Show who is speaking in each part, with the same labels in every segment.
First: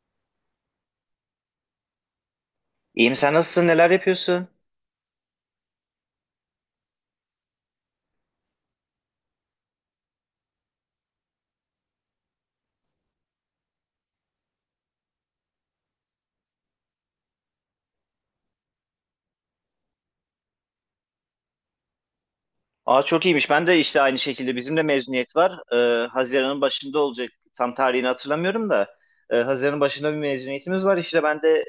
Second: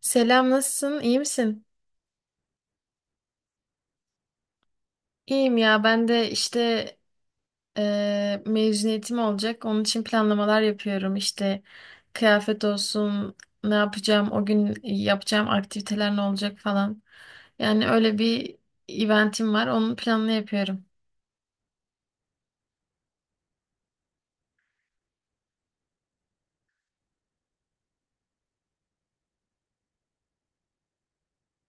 Speaker 1: Selam, nasılsın? İyi misin?
Speaker 2: İyiyim, sen nasılsın, neler yapıyorsun?
Speaker 1: İyiyim ya, ben de işte mezuniyetim olacak. Onun için planlamalar yapıyorum. İşte kıyafet olsun, ne yapacağım, o gün yapacağım aktiviteler ne olacak falan. Yani öyle bir eventim var, onun planını yapıyorum.
Speaker 2: Aa çok iyiymiş. Ben de işte aynı şekilde bizim de mezuniyet var. Haziran'ın başında olacak. Tam tarihini hatırlamıyorum da. Haziran'ın başında bir mezuniyetimiz var. İşte ben de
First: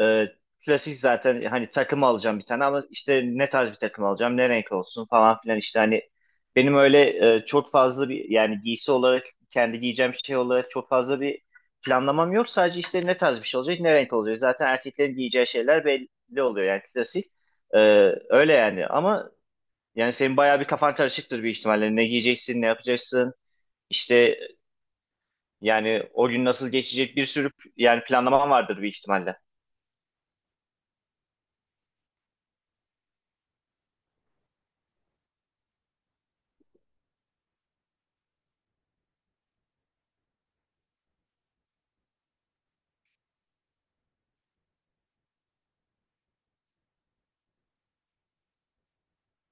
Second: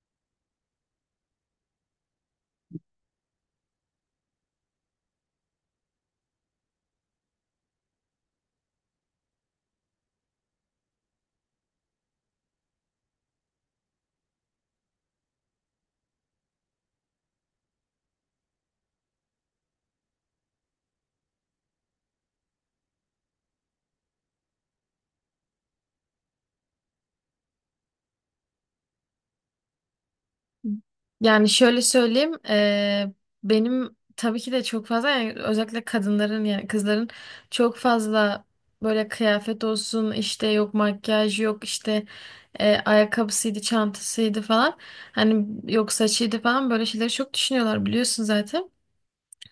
Speaker 2: e, klasik zaten hani takım alacağım bir tane ama işte ne tarz bir takım alacağım, ne renk olsun falan filan işte hani benim öyle çok fazla bir yani giysi olarak kendi giyeceğim şey olarak çok fazla bir planlamam yok. Sadece işte ne tarz bir şey olacak, ne renk olacak. Zaten erkeklerin giyeceği şeyler belli oluyor yani klasik. Ee, Öyle yani ama yani senin bayağı bir kafan karışıktır bir ihtimalle. Ne giyeceksin, ne yapacaksın. İşte yani o gün nasıl geçecek, bir sürü yani planlaman vardır bir ihtimalle.
Speaker 1: Yani şöyle söyleyeyim, benim tabii ki de çok fazla yani özellikle kadınların yani kızların çok fazla böyle kıyafet olsun işte yok makyaj yok işte ayakkabısıydı çantasıydı falan hani yok saçıydı falan böyle şeyleri çok düşünüyorlar biliyorsun zaten.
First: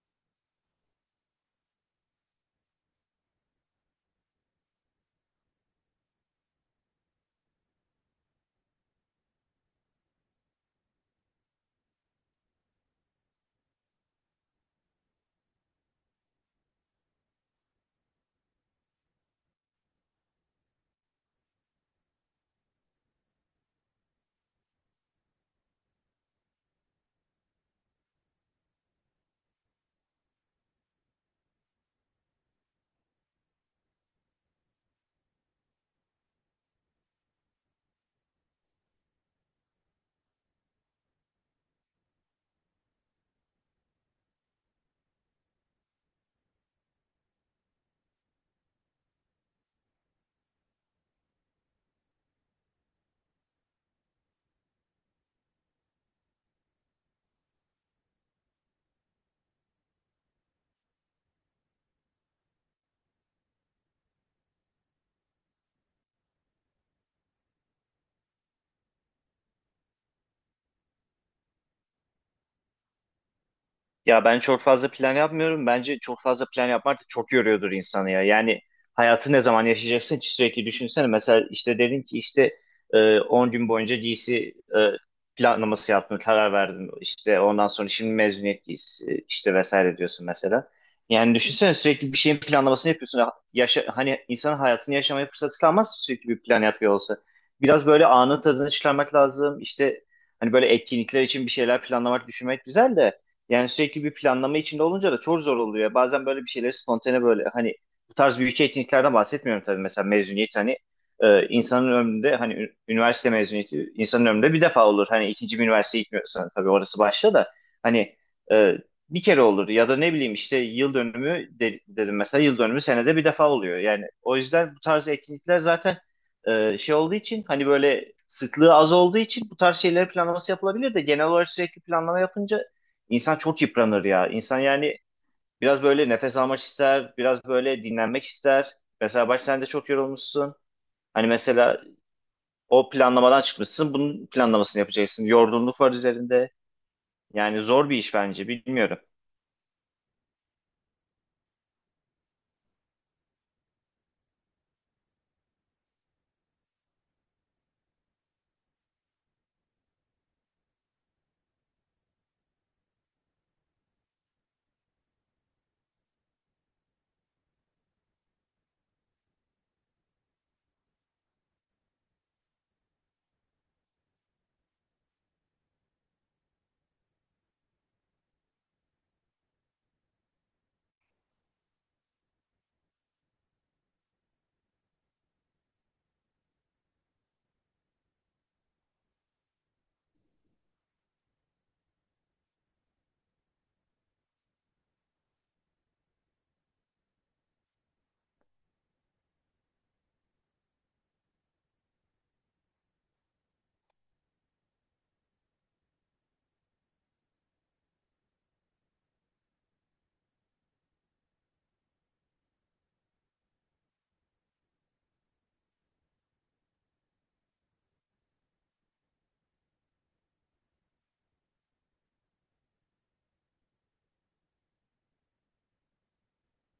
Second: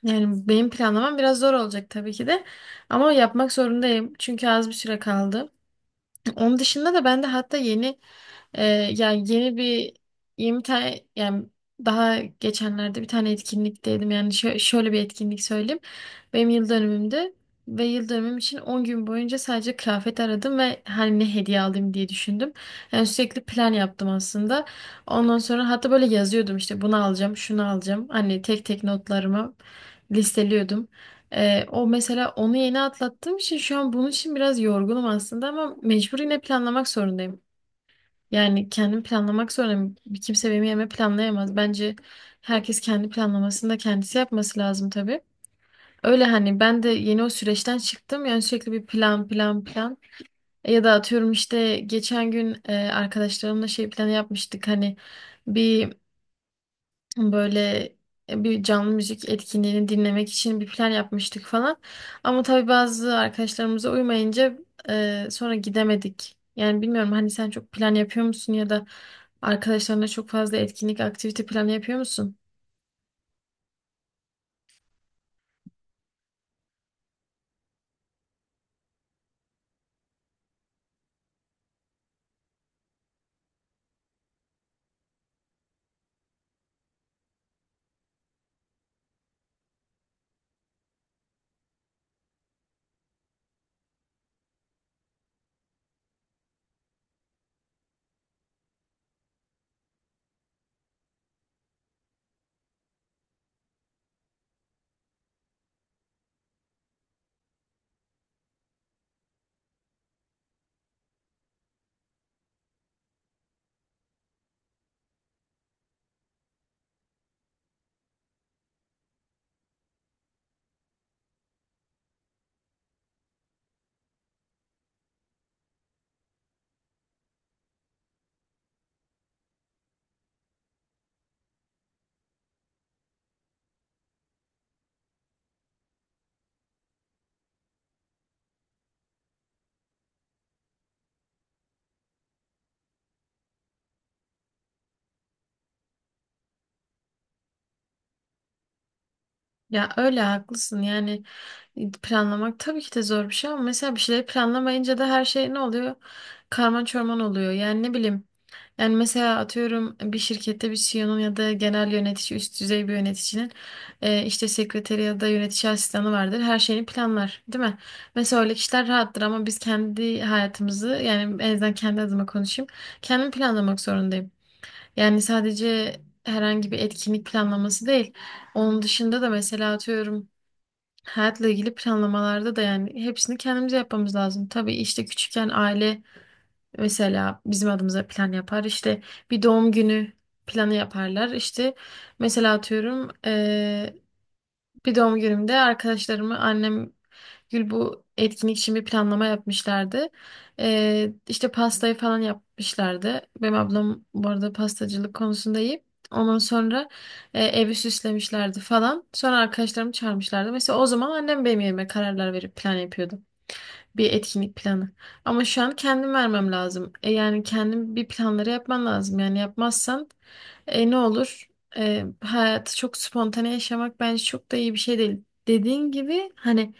Speaker 1: Yani benim planlamam biraz zor olacak tabii ki de ama yapmak zorundayım çünkü az bir süre kaldı. Onun dışında da ben de hatta yeni e, yani yeni bir 20 tane yani daha geçenlerde bir tane etkinlikteydim. Yani şöyle bir etkinlik söyleyeyim. Benim yıl dönümümde ve yıl dönümüm için 10 gün boyunca sadece kıyafet aradım ve hani ne hediye alayım diye düşündüm. Yani sürekli plan yaptım aslında. Ondan sonra hatta böyle yazıyordum işte bunu alacağım, şunu alacağım. Hani tek tek notlarımı listeliyordum. O mesela onu yeni atlattığım için şu an bunun için biraz yorgunum aslında ama mecbur yine planlamak zorundayım. Yani kendim planlamak zorundayım. Bir kimse benim yerime planlayamaz. Bence herkes kendi planlamasını da kendisi yapması lazım tabii. Öyle hani ben de yeni o süreçten çıktım. Yani sürekli bir plan plan plan. Ya da atıyorum işte geçen gün arkadaşlarımla şey planı yapmıştık. Hani bir böyle bir canlı müzik etkinliğini dinlemek için bir plan yapmıştık falan. Ama tabii bazı arkadaşlarımıza uymayınca sonra gidemedik. Yani bilmiyorum hani sen çok plan yapıyor musun ya da arkadaşlarına çok fazla etkinlik, aktivite planı yapıyor musun?
Speaker 2: Ya ben çok fazla plan yapmıyorum. Bence çok fazla plan yapmak da çok yoruyordur insanı ya. Yani hayatı ne zaman yaşayacaksın ki sürekli, düşünsene. Mesela işte dedin ki işte 10 gün boyunca giysi planlaması yaptın, karar verdin. İşte ondan sonra şimdi mezuniyet giysisi işte vesaire diyorsun mesela. Yani düşünsene, sürekli bir şeyin planlamasını yapıyorsun. Yaşa, hani insanın hayatını yaşamaya fırsatı kalmaz sürekli bir plan yapıyor olsa. Biraz böyle anın tadını çıkarmak lazım. İşte hani böyle etkinlikler için bir şeyler planlamak, düşünmek güzel de yani sürekli bir planlama içinde olunca da çok zor oluyor. Bazen böyle bir şeyleri spontane, böyle hani bu tarz büyük etkinliklerden bahsetmiyorum tabii. Mesela mezuniyet hani insanın ömründe hani üniversite mezuniyeti insanın ömründe bir defa olur. Hani ikinci bir üniversiteye gitmiyorsan tabii, orası başta da hani e, bir kere olur ya da ne bileyim işte yıl dönümü dedim, mesela yıl dönümü senede bir defa oluyor. Yani o yüzden bu tarz etkinlikler zaten şey olduğu için, hani böyle sıklığı az olduğu için, bu tarz şeyleri planlaması yapılabilir de genel olarak sürekli planlama yapınca İnsan çok yıpranır ya. İnsan yani biraz böyle nefes almak ister, biraz böyle dinlenmek ister. Mesela bak, sen de çok yorulmuşsun. Hani mesela o planlamadan çıkmışsın, bunun planlamasını yapacaksın. Yorgunluk var üzerinde. Yani zor bir iş bence, bilmiyorum.
Speaker 1: Ya öyle haklısın yani planlamak tabii ki de zor bir şey ama mesela bir şeyleri planlamayınca da her şey ne oluyor? Karman çorman oluyor. Yani ne bileyim, yani mesela atıyorum bir şirkette bir CEO'nun ya da genel yönetici, üst düzey bir yöneticinin işte sekreteri ya da yönetici asistanı vardır. Her şeyini planlar, değil mi? Mesela öyle kişiler rahattır ama biz kendi hayatımızı yani en azından kendi adıma konuşayım. Kendim planlamak zorundayım. Yani sadece herhangi bir etkinlik planlaması değil. Onun dışında da mesela atıyorum hayatla ilgili planlamalarda da yani hepsini kendimize yapmamız lazım. Tabii işte küçükken aile mesela bizim adımıza plan yapar. İşte bir doğum günü planı yaparlar. İşte mesela atıyorum bir doğum günümde arkadaşlarımı annem Gül bu etkinlik için bir planlama yapmışlardı. İşte pastayı falan yapmışlardı. Benim ablam bu arada pastacılık konusunda iyi. Ondan sonra evi süslemişlerdi falan. Sonra arkadaşlarımı çağırmışlardı. Mesela o zaman annem benim yerime kararlar verip plan yapıyordu. Bir etkinlik planı. Ama şu an kendim vermem lazım. E yani kendim bir planları yapman lazım. Yani yapmazsan ne olur? Hayatı çok spontane yaşamak bence çok da iyi bir şey değil. Dediğin gibi hani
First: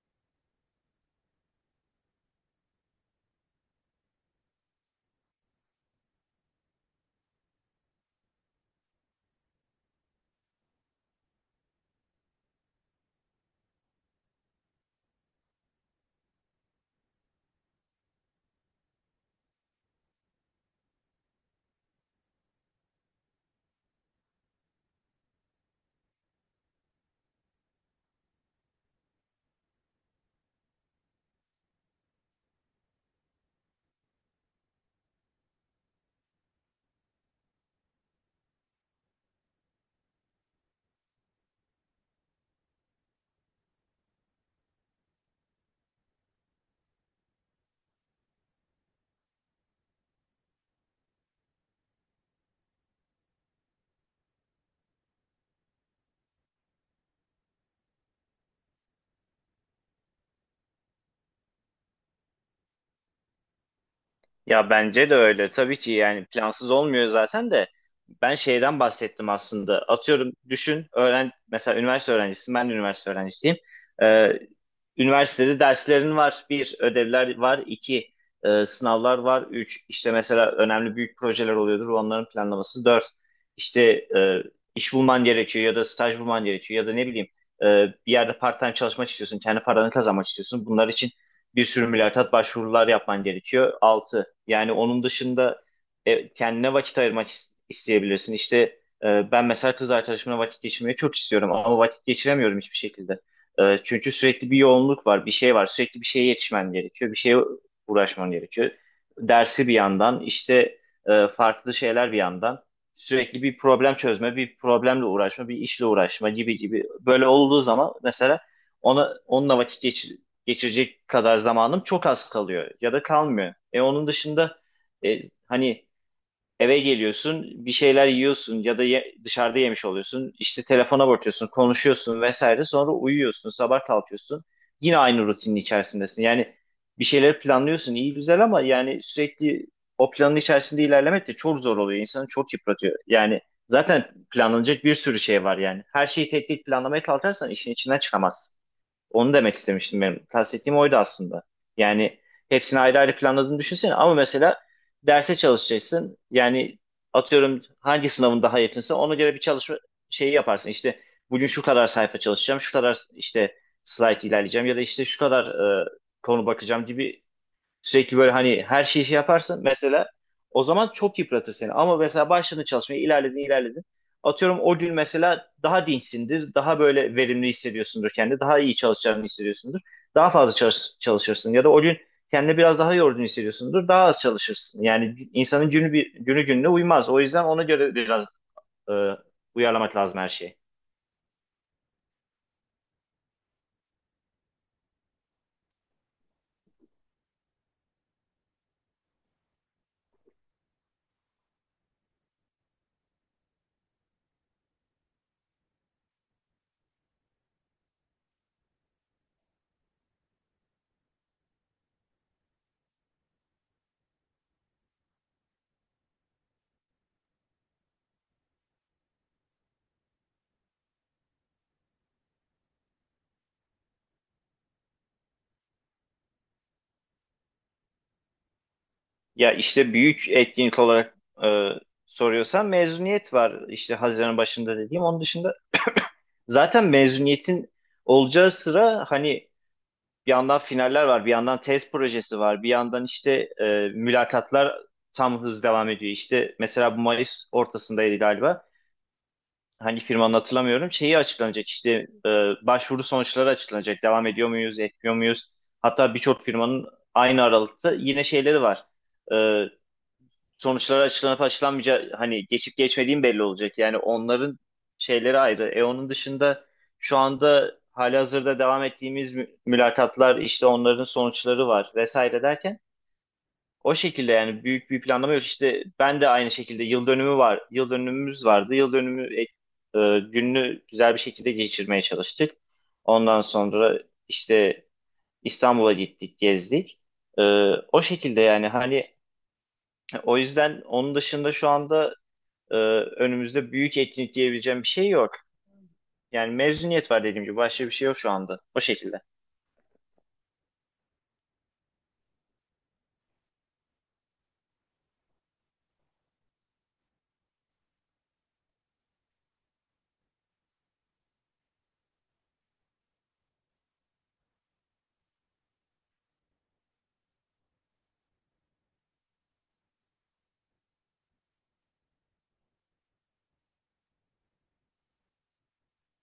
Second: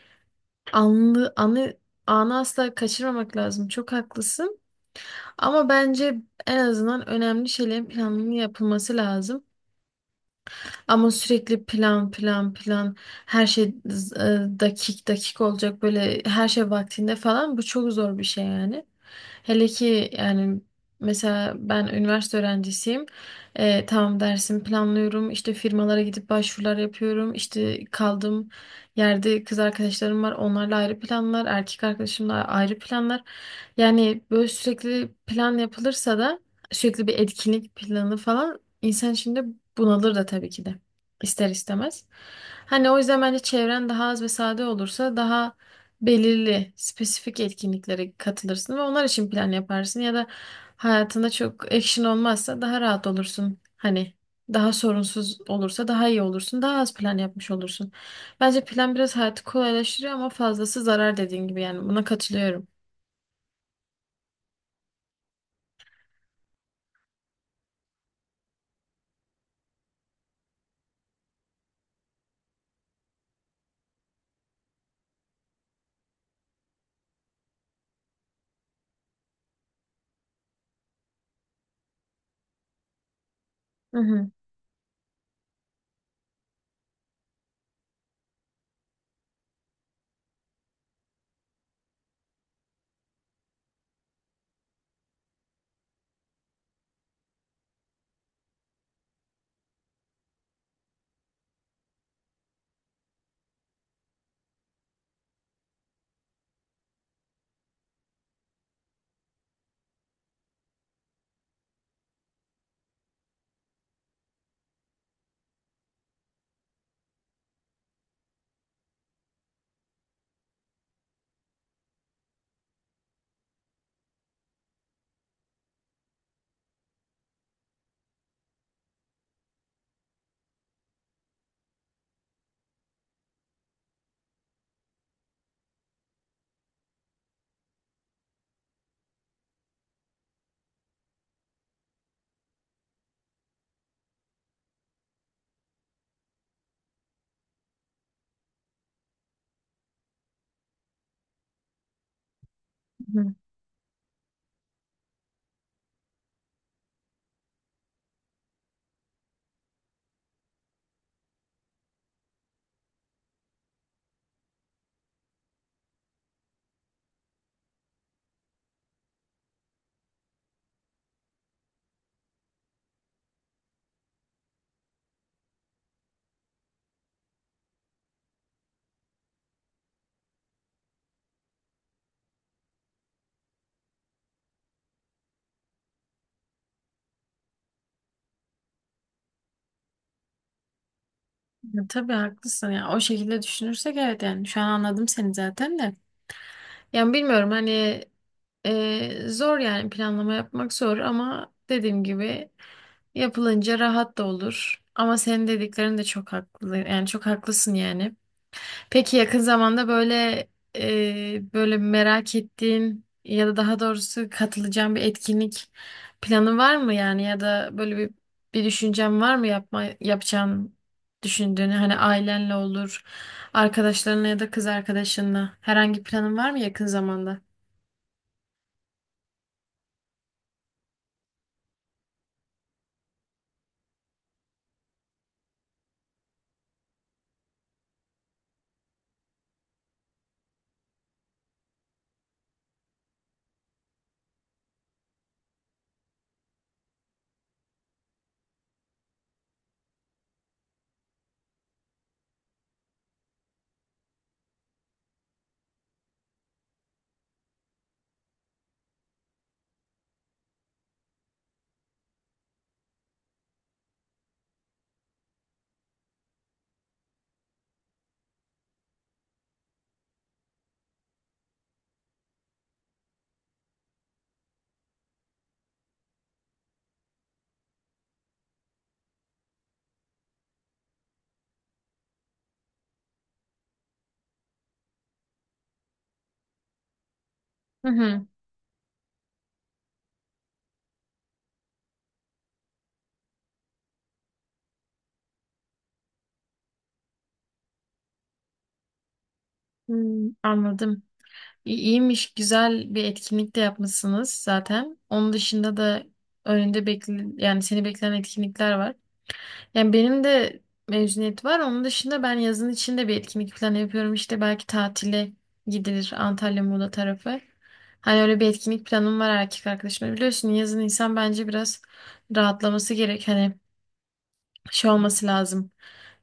Speaker 1: anlı, anı, anı asla kaçırmamak lazım. Çok haklısın. Ama bence en azından önemli şeylerin planının yapılması lazım. Ama sürekli plan plan plan her şey dakik dakik olacak böyle her şey vaktinde falan bu çok zor bir şey yani. Hele ki yani mesela ben üniversite öğrencisiyim. E, tamam dersimi planlıyorum işte firmalara gidip başvurular yapıyorum işte kaldığım yerde kız arkadaşlarım var onlarla ayrı planlar erkek arkadaşımla ayrı planlar. Yani böyle sürekli plan yapılırsa da sürekli bir etkinlik planı falan insan içinde bunalır da tabii ki de ister istemez. Hani o yüzden bence çevren daha az ve sade olursa daha belirli, spesifik etkinliklere katılırsın ve onlar için plan yaparsın ya da hayatında çok action olmazsa daha rahat olursun. Hani daha sorunsuz olursa daha iyi olursun, daha az plan yapmış olursun. Bence plan biraz hayatı kolaylaştırıyor ama fazlası zarar dediğin gibi yani buna katılıyorum.
Speaker 2: Ya bence de öyle. Tabii ki yani plansız olmuyor zaten de. Ben şeyden bahsettim aslında. Atıyorum düşün, öğren, mesela üniversite öğrencisin, ben de üniversite öğrencisiyim. Ee, Üniversitede derslerin var. Bir, ödevler var. İki, sınavlar var. Üç, işte mesela önemli büyük projeler oluyordur. Onların planlaması. Dört, işte
Speaker 1: Hı hı.
Speaker 2: e, iş bulman gerekiyor ya da staj bulman gerekiyor ya da ne bileyim e, bir yerde part-time çalışmak istiyorsun. Kendi paranı kazanmak istiyorsun. Bunlar için bir sürü mülakat, başvurular yapman gerekiyor. Altı, yani onun dışında kendine vakit ayırmak isteyebilirsin. İşte ben mesela kız arkadaşımla vakit geçirmeyi çok istiyorum ama vakit geçiremiyorum hiçbir şekilde. Çünkü sürekli bir yoğunluk var, bir şey var. Sürekli bir şeye yetişmen gerekiyor, bir şeye uğraşman gerekiyor. Dersi bir yandan, işte farklı şeyler bir yandan. Sürekli bir problem çözme, bir problemle uğraşma, bir işle uğraşma gibi gibi. Böyle olduğu zaman mesela onunla vakit geçirecek kadar zamanım çok az kalıyor ya da kalmıyor. Onun dışında e, hani eve geliyorsun, bir şeyler yiyorsun ya da dışarıda yemiş oluyorsun. İşte telefona bakıyorsun, konuşuyorsun vesaire. Sonra uyuyorsun, sabah kalkıyorsun. Yine aynı rutinin içerisindesin. Yani bir şeyler planlıyorsun, iyi güzel, ama yani sürekli o planın içerisinde ilerlemek de çok zor oluyor. İnsanı çok yıpratıyor. Yani zaten planlanacak bir sürü şey var yani. Her şeyi tek tek planlamaya kalkarsan işin içinden çıkamazsın. Onu demek istemiştim benim. Kastettiğim oydu aslında. Yani hepsini ayrı ayrı
Speaker 1: Hı.
Speaker 2: planladığını düşünsene ama mesela derse çalışacaksın. Yani atıyorum hangi sınavın daha yakınsa ona göre bir çalışma şeyi yaparsın. İşte bugün şu kadar sayfa çalışacağım, şu kadar işte slide ilerleyeceğim ya da işte şu kadar e, konu bakacağım gibi. Sürekli böyle hani her şeyi şey yaparsın, mesela o zaman çok yıpratır seni. Ama mesela başladın çalışmaya, ilerledin ilerledin. Atıyorum o gün mesela daha dinçsindir, daha böyle verimli hissediyorsundur kendini, daha iyi çalışacağını hissediyorsundur. Daha fazla çalışırsın ya da o gün kendini biraz daha yorgun hissediyorsundur, daha az çalışırsın. Yani insanın günü gününe uymaz. O yüzden ona göre biraz e, uyarlamak lazım her şeyi.
Speaker 1: Ya tabii haklısın ya. O şekilde düşünürsek evet yani şu an anladım seni zaten de. Yani bilmiyorum hani zor yani planlama yapmak zor ama dediğim gibi yapılınca rahat da olur. Ama senin dediklerin de çok haklı. Yani çok haklısın yani. Peki yakın zamanda böyle böyle merak ettiğin ya da daha doğrusu katılacağın bir etkinlik planı var mı yani ya da böyle bir düşüncen var mı yapacağın düşündüğünü hani ailenle olur, arkadaşlarınla ya da kız arkadaşınla herhangi bir planın var mı yakın zamanda?
Speaker 2: Ya işte büyük etkinlik olarak e, soruyorsan, mezuniyet var işte Haziran başında dediğim. Onun dışında zaten mezuniyetin olacağı sıra hani bir yandan finaller var, bir yandan tez projesi var, bir yandan işte mülakatlar tam hız devam ediyor. İşte mesela bu Mayıs ortasındaydı galiba. Hani firmanın hatırlamıyorum. Şeyi açıklanacak, işte e, başvuru sonuçları açıklanacak. Devam ediyor muyuz, etmiyor muyuz? Hatta birçok firmanın aynı aralıkta yine şeyleri var. E, Sonuçları açıklanıp açıklanmayacağı, hani geçip geçmediğim belli olacak. Yani onların şeyleri ayrı. Onun dışında şu anda halihazırda devam ettiğimiz mülakatlar, işte onların sonuçları var vesaire derken, o şekilde yani büyük bir planlama yok. İşte ben de aynı şekilde yıl dönümü var. Yıl dönümümüz vardı. Yıl dönümü gününü güzel bir şekilde geçirmeye çalıştık. Ondan sonra işte İstanbul'a gittik, gezdik. E,
Speaker 1: Hı
Speaker 2: O
Speaker 1: hı.
Speaker 2: şekilde yani, hani o yüzden onun dışında şu anda e, önümüzde büyük etkinlik diyebileceğim bir şey yok. Yani mezuniyet var dediğim gibi, başka bir şey yok şu anda. O şekilde.
Speaker 1: Hmm, anladım. İyiymiş, güzel bir etkinlik de yapmışsınız zaten. Onun dışında da önünde bekle yani seni bekleyen etkinlikler var. Yani benim de mezuniyet var. Onun dışında ben yazın içinde bir etkinlik planı yapıyorum. İşte belki tatile gidilir Antalya Muğla tarafı. Hani öyle bir etkinlik planım var erkek arkadaşımla. Biliyorsun yazın insan bence biraz rahatlaması gerek. Hani şey olması lazım.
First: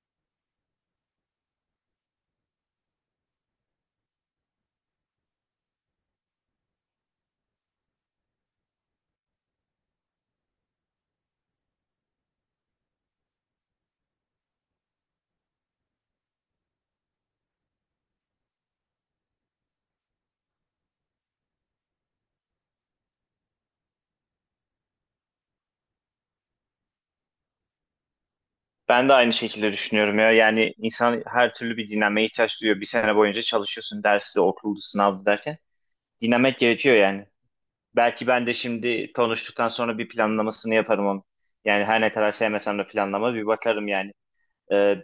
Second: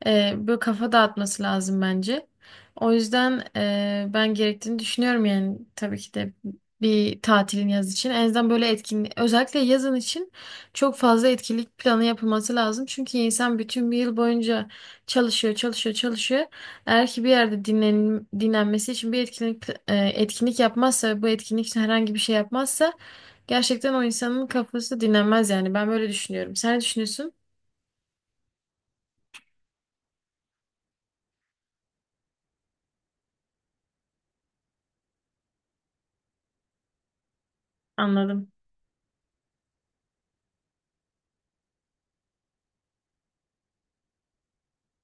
Speaker 1: Böyle kafa dağıtması lazım bence. O yüzden ben gerektiğini düşünüyorum yani tabii ki de bir tatilin yaz için. En azından böyle etkinlik özellikle yazın için çok fazla etkinlik planı yapılması lazım. Çünkü insan bütün bir yıl boyunca çalışıyor, çalışıyor, çalışıyor. Eğer ki bir yerde dinlenmesi için bir etkinlik etkinlik yapmazsa ve bu etkinlik için herhangi bir şey yapmazsa gerçekten o insanın kafası dinlenmez yani. Ben böyle düşünüyorum. Sen ne düşünüyorsun?
Speaker 2: Ben de aynı şekilde düşünüyorum ya. Yani insan her türlü bir dinlenmeye ihtiyaç duyuyor. Bir sene boyunca çalışıyorsun, dersi, okuldu, sınavdı derken. Dinlenmek gerekiyor yani. Belki ben
Speaker 1: Anladım.
Speaker 2: de şimdi konuştuktan sonra bir planlamasını yaparım onu. Yani her ne kadar sevmesem de planlama, bir bakarım yani. E,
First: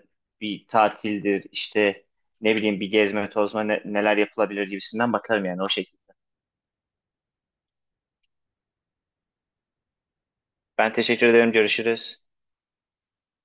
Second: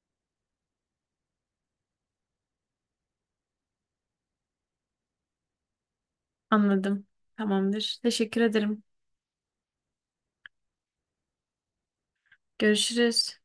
Speaker 2: Bir tatildir işte, ne bileyim, bir gezme tozma, neler yapılabilir gibisinden bakarım yani, o şekilde.
Speaker 1: Anladım. Tamamdır. Teşekkür ederim.
Speaker 2: Ben teşekkür ederim. Görüşürüz.
Speaker 1: Görüşürüz.